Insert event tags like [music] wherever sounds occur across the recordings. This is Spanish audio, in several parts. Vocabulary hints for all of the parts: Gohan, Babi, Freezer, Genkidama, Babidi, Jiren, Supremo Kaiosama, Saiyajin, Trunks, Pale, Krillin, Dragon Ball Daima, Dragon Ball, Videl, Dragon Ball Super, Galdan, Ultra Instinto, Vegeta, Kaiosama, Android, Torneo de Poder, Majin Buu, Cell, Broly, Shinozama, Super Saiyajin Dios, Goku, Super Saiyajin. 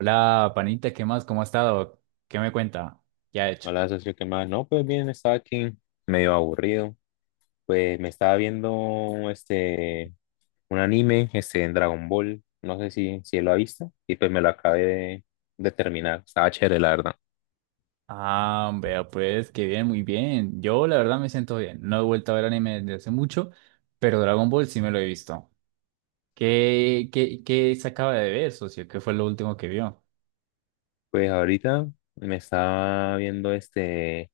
Hola, panita, ¿qué más? ¿Cómo ha estado? ¿Qué me cuenta? ¿Qué ha hecho? Hola, socio, ¿qué más? No, pues bien, estaba aquí medio aburrido. Pues me estaba viendo un anime, en Dragon Ball. No sé si lo ha visto. Y pues me lo acabé de terminar. Estaba chévere, la verdad. Ah, veo, pues, que bien, muy bien. Yo, la verdad, me siento bien. No he vuelto a ver anime desde hace mucho, pero Dragon Ball sí me lo he visto. ¿Qué se acaba de ver, socio? ¿Qué fue lo último que vio? Pues ahorita me estaba viendo este,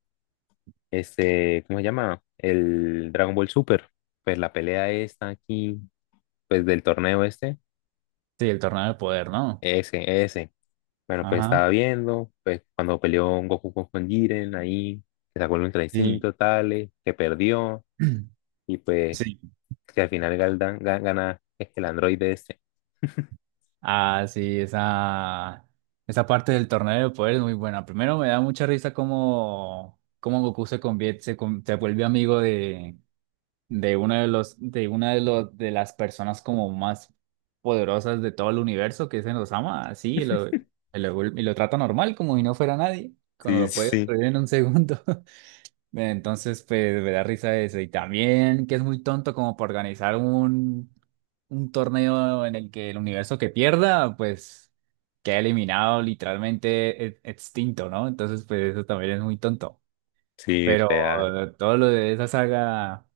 este, ¿cómo se llama? El Dragon Ball Super. Pues la pelea esta aquí, pues del torneo este. Sí, el Torneo de Poder, ¿no? Ese, ese. Bueno, pues Ajá. estaba viendo, pues cuando peleó un Goku con Jiren ahí, que sacó el Ultra Sí. Instinto, tales, que perdió, [clears throat] y pues Sí. que al final Galdan gana es el androide ese. Ah, sí, esa parte del Torneo de Poder es muy buena. Primero, me da mucha risa cómo Goku se convierte, se vuelve amigo de uno de los, de una de los, de las personas como más poderosas de todo el universo, que se nos ama así, y lo trata normal, como si no fuera nadie, cuando Sí, lo puede sí, destruir en un segundo. [laughs] Entonces, pues, me da risa eso. Y también que es muy tonto como para organizar un torneo en el que el universo que pierda, pues, queda eliminado, literalmente extinto, ¿no? Entonces, pues, eso también es muy tonto. sí, Pero real. todo lo de esa saga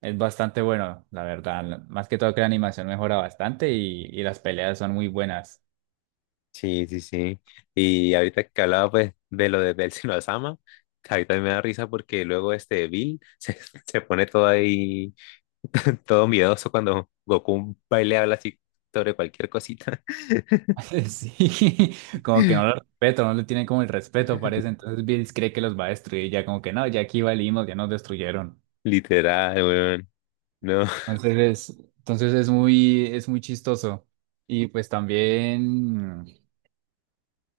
es bastante bueno, la verdad. Más que todo que la animación mejora bastante y las peleas son muy buenas. Sí, sí, sí. Y ahorita que hablaba pues de lo de, del [laughs] Shinozama, ahorita me da risa porque luego este Bill [laughs] se pone todo ahí, [laughs] todo miedoso cuando Goku va y le habla así sobre cualquier cosita. [laughs] Sí, como que no lo respeto, no le tienen como el respeto, parece. [laughs] Entonces Bills cree que los va a destruir, ya como que no, ya aquí valimos, ya nos destruyeron. Literal, weón. No. Es muy chistoso. Y pues también,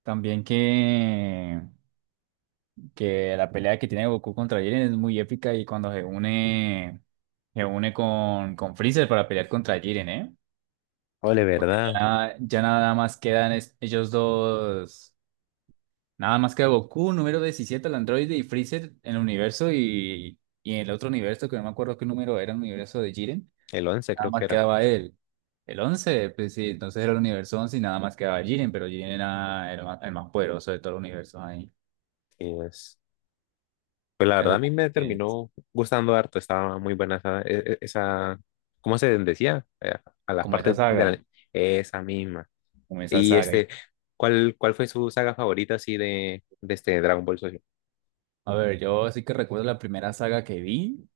también que, que la pelea que tiene Goku contra Jiren es muy épica y cuando se une con Freezer para pelear contra Jiren, ¿eh? Ole, Porque ¿verdad? ya nada más quedan ellos dos. Nada más queda Goku, número 17 el androide, y Freezer en el universo y en el otro universo, que no me acuerdo qué número era, el universo de Jiren. El 11 Nada creo que más era. quedaba él. El 11 pues sí, entonces era el universo 11 y nada más quedaba Jiren, pero Jiren era el más poderoso de todo el universo ahí. Y es- Pues la verdad Eso a mí me también. terminó gustando harto, estaba muy buena esa, ¿cómo se decía? A las Como esa partes de saga, la... Esa misma. como esa Y saga. ¿Cuál fue su saga favorita así de este Dragon Ball Social? A ver, yo sí que recuerdo la primera saga que vi,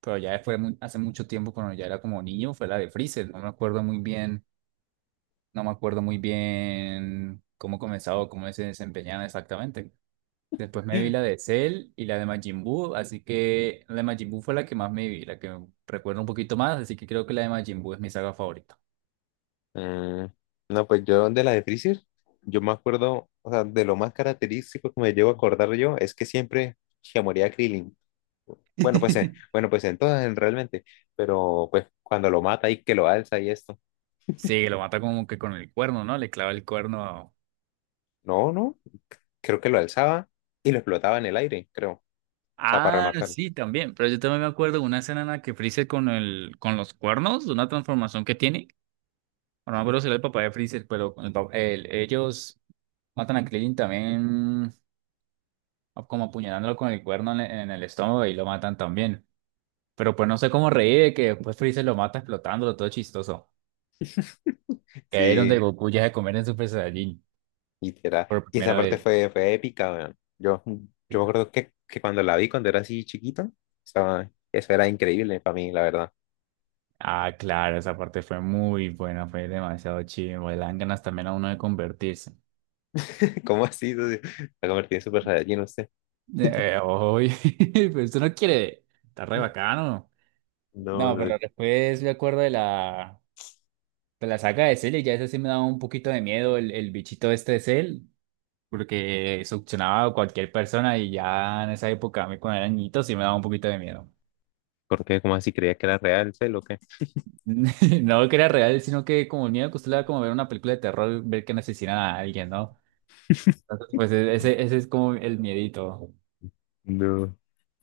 pero ya fue hace mucho tiempo cuando ya era como niño, fue la de Freezer. No me acuerdo muy bien No me acuerdo muy bien cómo comenzaba o cómo se desempeñaba exactamente. Después me vi la [gasps] de Cell y la de Majin Buu, así que la de Majin Buu fue la que más me vi, la que recuerdo un poquito más, así que creo que la de Majin Buu es mi saga favorita. Mm, no, pues yo de la de Freezer, yo me acuerdo, o sea, de lo más característico que me llevo a acordar yo es que siempre se moría Krillin. [laughs] Bueno, pues entonces realmente, pero pues cuando lo mata y que lo alza y esto. Sí, lo mata como que con el cuerno, ¿no? Le clava el cuerno. No, no, creo que lo alzaba y lo explotaba en el aire, creo. O sea, para Ah, rematar. sí, también. Pero yo también me acuerdo de una escena en la que Freezer con los cuernos, de una transformación que tiene. Bueno, no me acuerdo si era el papá de Freezer, pero con el, pa- el- ellos matan a Krillin también o como apuñalándolo con el cuerno en el estómago y lo matan también. Pero pues no sé cómo reír de que después Freezer lo mata explotándolo, todo chistoso. Que ahí es donde Sí, Goku ya se convierte en Super Saiyajin literal. por Y esa primera parte vez. Fue épica, weón. Yo Sí. me acuerdo que cuando la vi cuando era así chiquito, eso era increíble para mí, la verdad. Ah, claro, esa parte fue muy buena, fue demasiado chido. Le dan ganas también a uno de convertirse. [laughs] ¿Cómo así, socio? La convertí en Super Saiyajin, usted. Oy, [laughs] pero esto no quiere, está re bacano. No, No, no pero sé. después me acuerdo de la saga de Cell y ya ese sí me daba un poquito de miedo el bichito este de Cell. Porque succionaba a cualquier persona y ya en esa época, a mí cuando era niñito, sí me daba un poquito de miedo. ¿Por qué? ¿Cómo así? ¿Creía que era real, sé lo que? [laughs] No que era real, sino que como el miedo que usted le da como ver una película de terror, ver que asesinan a alguien, ¿no? Entonces, pues ese es como el miedito. No.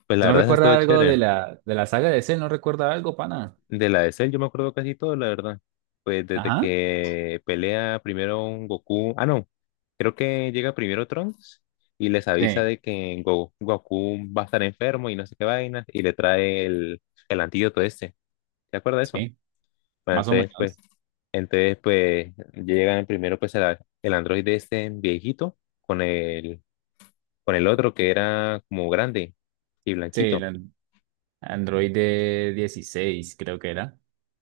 Pues la ¿Tú no verdad, eso estuvo recuerdas algo de chévere. la saga de ese? ¿No recuerda algo, pana? De la de Cell, yo me acuerdo casi todo, la verdad. Pues desde Ajá. que pelea primero un Goku. Ah, no. Creo que llega primero Trunks y les avisa Sí, de que Goku va a estar enfermo y no sé qué vainas. Y le trae el antídoto este. ¿Te acuerdas de eso? sí, Bueno, más o menos. entonces, pues, llegan primero pues el androide este viejito con con el otro que era como grande y Sí, blanquito. Android de 16 creo que era.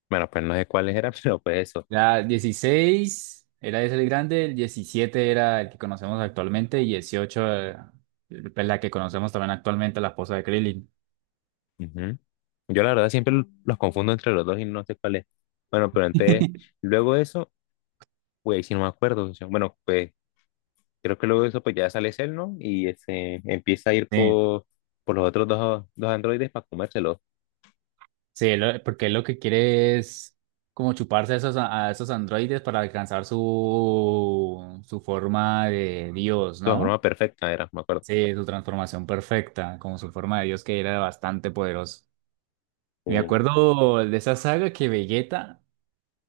Bueno, pues no sé cuáles eran, [laughs] pero pues eso. Era 16 era ese el grande, el 17 era el que conocemos actualmente y 18 es la que conocemos también actualmente, la esposa de Krillin. Ujú. Yo la verdad siempre los confundo entre los dos y no sé cuál es. Bueno, pero antes, [laughs] luego de eso, pues si no me acuerdo. O sea, bueno, pues creo que luego de eso pues ya sale Cell, ¿no? Y ese empieza a ir Sí, por los otros dos androides para comérselos. sí, porque él lo que quiere es como chuparse a esos, androides para alcanzar su forma de Su Dios, forma ¿no? perfecta era, me acuerdo. Sí, su transformación perfecta, como su forma de Dios que era bastante poderoso. Me Sí. acuerdo de esa saga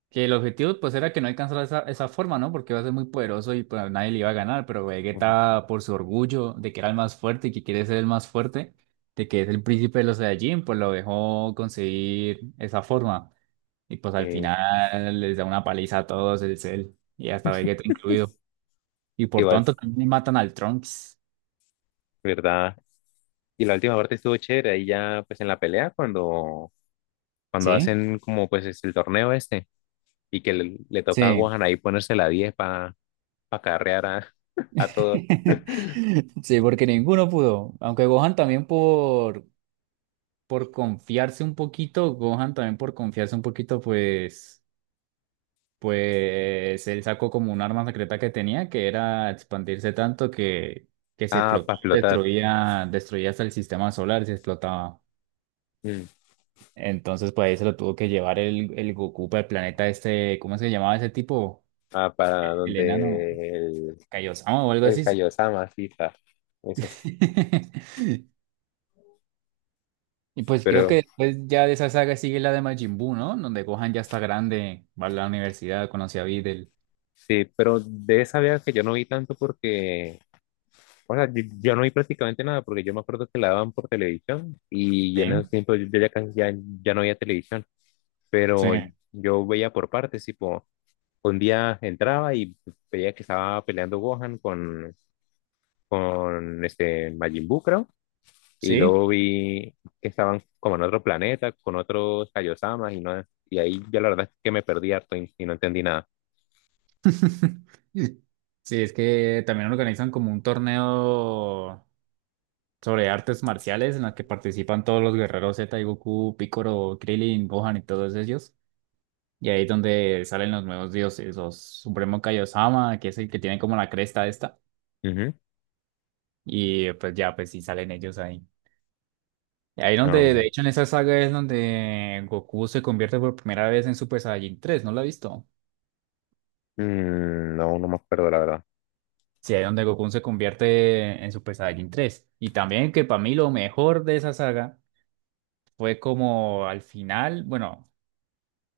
que el objetivo pues era que no alcanzara esa forma, ¿no? Porque iba a ser muy poderoso y pues nadie le iba a ganar, pero Ujú. Vegeta por su orgullo de que era el más fuerte y que quiere ser el más fuerte, de que es el príncipe de los Saiyajin, pues lo dejó conseguir esa forma. Y pues al Eh, final les da una paliza a todos, el Cell y hasta Vegeta incluido. Y por igual, tanto también matan al Trunks. ¿verdad? Y la última parte estuvo chévere, ahí ya pues en la pelea cuando ¿Sí? hacen como pues es el torneo este y que le toca a Sí. Gohan ahí ponerse la 10 para carrear a, [laughs] a todo. [laughs] Sí, porque ninguno pudo. Aunque Gohan también por confiarse un poquito, pues él sacó como un arma secreta que tenía, que era expandirse tanto que se Ah, explotó, para flotar. destruía hasta el sistema solar, se explotaba. Mm. Entonces, pues ahí se lo tuvo que llevar el Goku para el planeta este, ¿cómo se llamaba ese tipo? Ah, para El enano, donde Kaiosama o algo el así. Kaiosama, sí, está. Ese. [laughs] Y pues creo que Pero después ya de esa saga sigue la de Majin Buu, ¿no? Donde Gohan ya está grande, va a la universidad, conoce a Videl. sí, pero de esa vez que yo no vi tanto porque, o sea, yo no vi prácticamente nada porque yo me acuerdo que la daban por televisión y en ¿Sí? esos tiempos yo ya casi ya, ya no veía televisión, Sí, pero yo veía por partes, tipo, un día entraba y veía que estaba peleando Gohan con este Majin Buu, creo. Y sí. luego vi que estaban como en otro planeta, con otros Kaiosamas, y, no, y ahí yo la verdad es que me perdí harto y no entendí nada. [laughs] Sí, es que también organizan como un torneo sobre artes marciales en la que participan todos los guerreros Z y Goku, Piccolo, Krillin, Gohan y todos ellos. Y ahí es donde salen los nuevos dioses, los Supremo Kaiosama, que es el que tiene como la cresta esta. Ujú. Y pues ya, pues sí salen ellos ahí. Y ahí donde, de No, hecho, en esa saga es donde Goku se convierte por primera vez en Super Saiyajin 3. ¿No lo ha visto? No me acuerdo la verdad. Sí, ahí es donde Goku se convierte en Super Saiyajin 3. Y también que para mí lo mejor de esa saga fue como al final, bueno,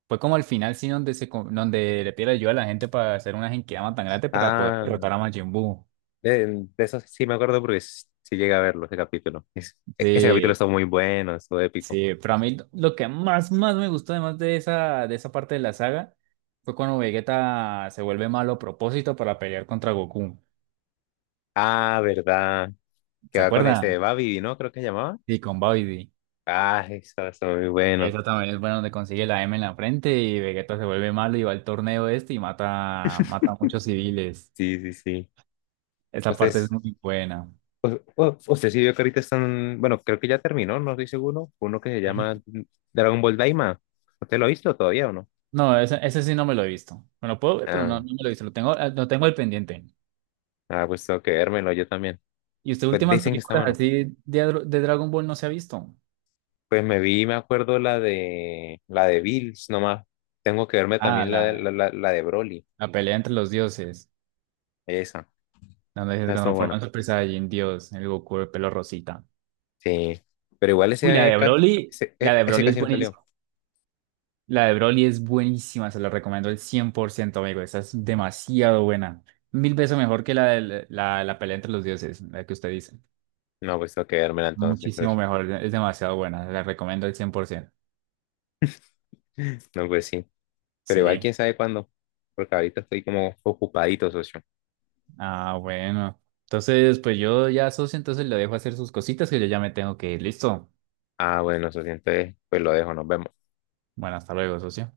fue como al final sí donde donde le pide ayuda a la gente para hacer una Genkidama tan grande para poder Ah, derrotar a Majin Buu. de, de eso sí me acuerdo porque sí llegué a verlo, ese capítulo. Ese capítulo Sí, está muy bueno, estuvo épico. sí, para mí lo que más me gustó además de esa parte de la saga fue cuando Vegeta se vuelve malo a propósito para pelear contra Goku. Ah, verdad, que ¿Se va con ese acuerdan? Babi, ¿no? Creo que se llamaba. Sí, con Babidi. Ah, eso está muy bueno. Eso también es bueno donde consigue la M en la frente y Vegeta se vuelve malo y va al torneo este y mata a muchos civiles. Sí, sí, sí. Esa parte es Entonces, muy buena. Usted sí vio que ahorita están, bueno, creo que ya terminó, no estoy seguro, uno que se llama Dragon Ball Daima. ¿Usted lo ha visto todavía o no? No, ese sí no me lo he visto. Me lo puedo ver, pero Ah, no me lo he visto. Lo tengo al pendiente. ah, pues tengo que vérmelo yo también. ¿Y usted Pues últimas dicen que está películas bueno. así de Dragon Ball no se ha visto? Pues me vi, me acuerdo la de Bills nomás. Tengo que verme Ah, también la de, la, la, la- la de Broly. la pelea entre los dioses, Esa, donde se esa estuvo transforma buena. en Super Saiyajin Dios, el Goku de pelo rosita. Sí, pero igual Uy, la de Broly, la de ese Broly es casi no salió. buenísima. La de Broly es buenísima, se la recomiendo el 100%, amigo. Esa es demasiado buena. Mil veces mejor que la de la pelea entre los dioses, la que usted dice. No, pues tengo que vérmela entonces, Muchísimo socio. mejor, es demasiado buena, la recomiendo el 100%. [laughs] No, pues sí. Pero igual Sí, quién sabe cuándo, porque ahorita estoy como ocupadito, socio. ah, bueno. Entonces, pues yo ya, socio, entonces le dejo hacer sus cositas que yo ya me tengo que ir. Listo. Ah, bueno, eso sí, entonces, pues lo dejo, nos vemos. Bueno, hasta luego, socio.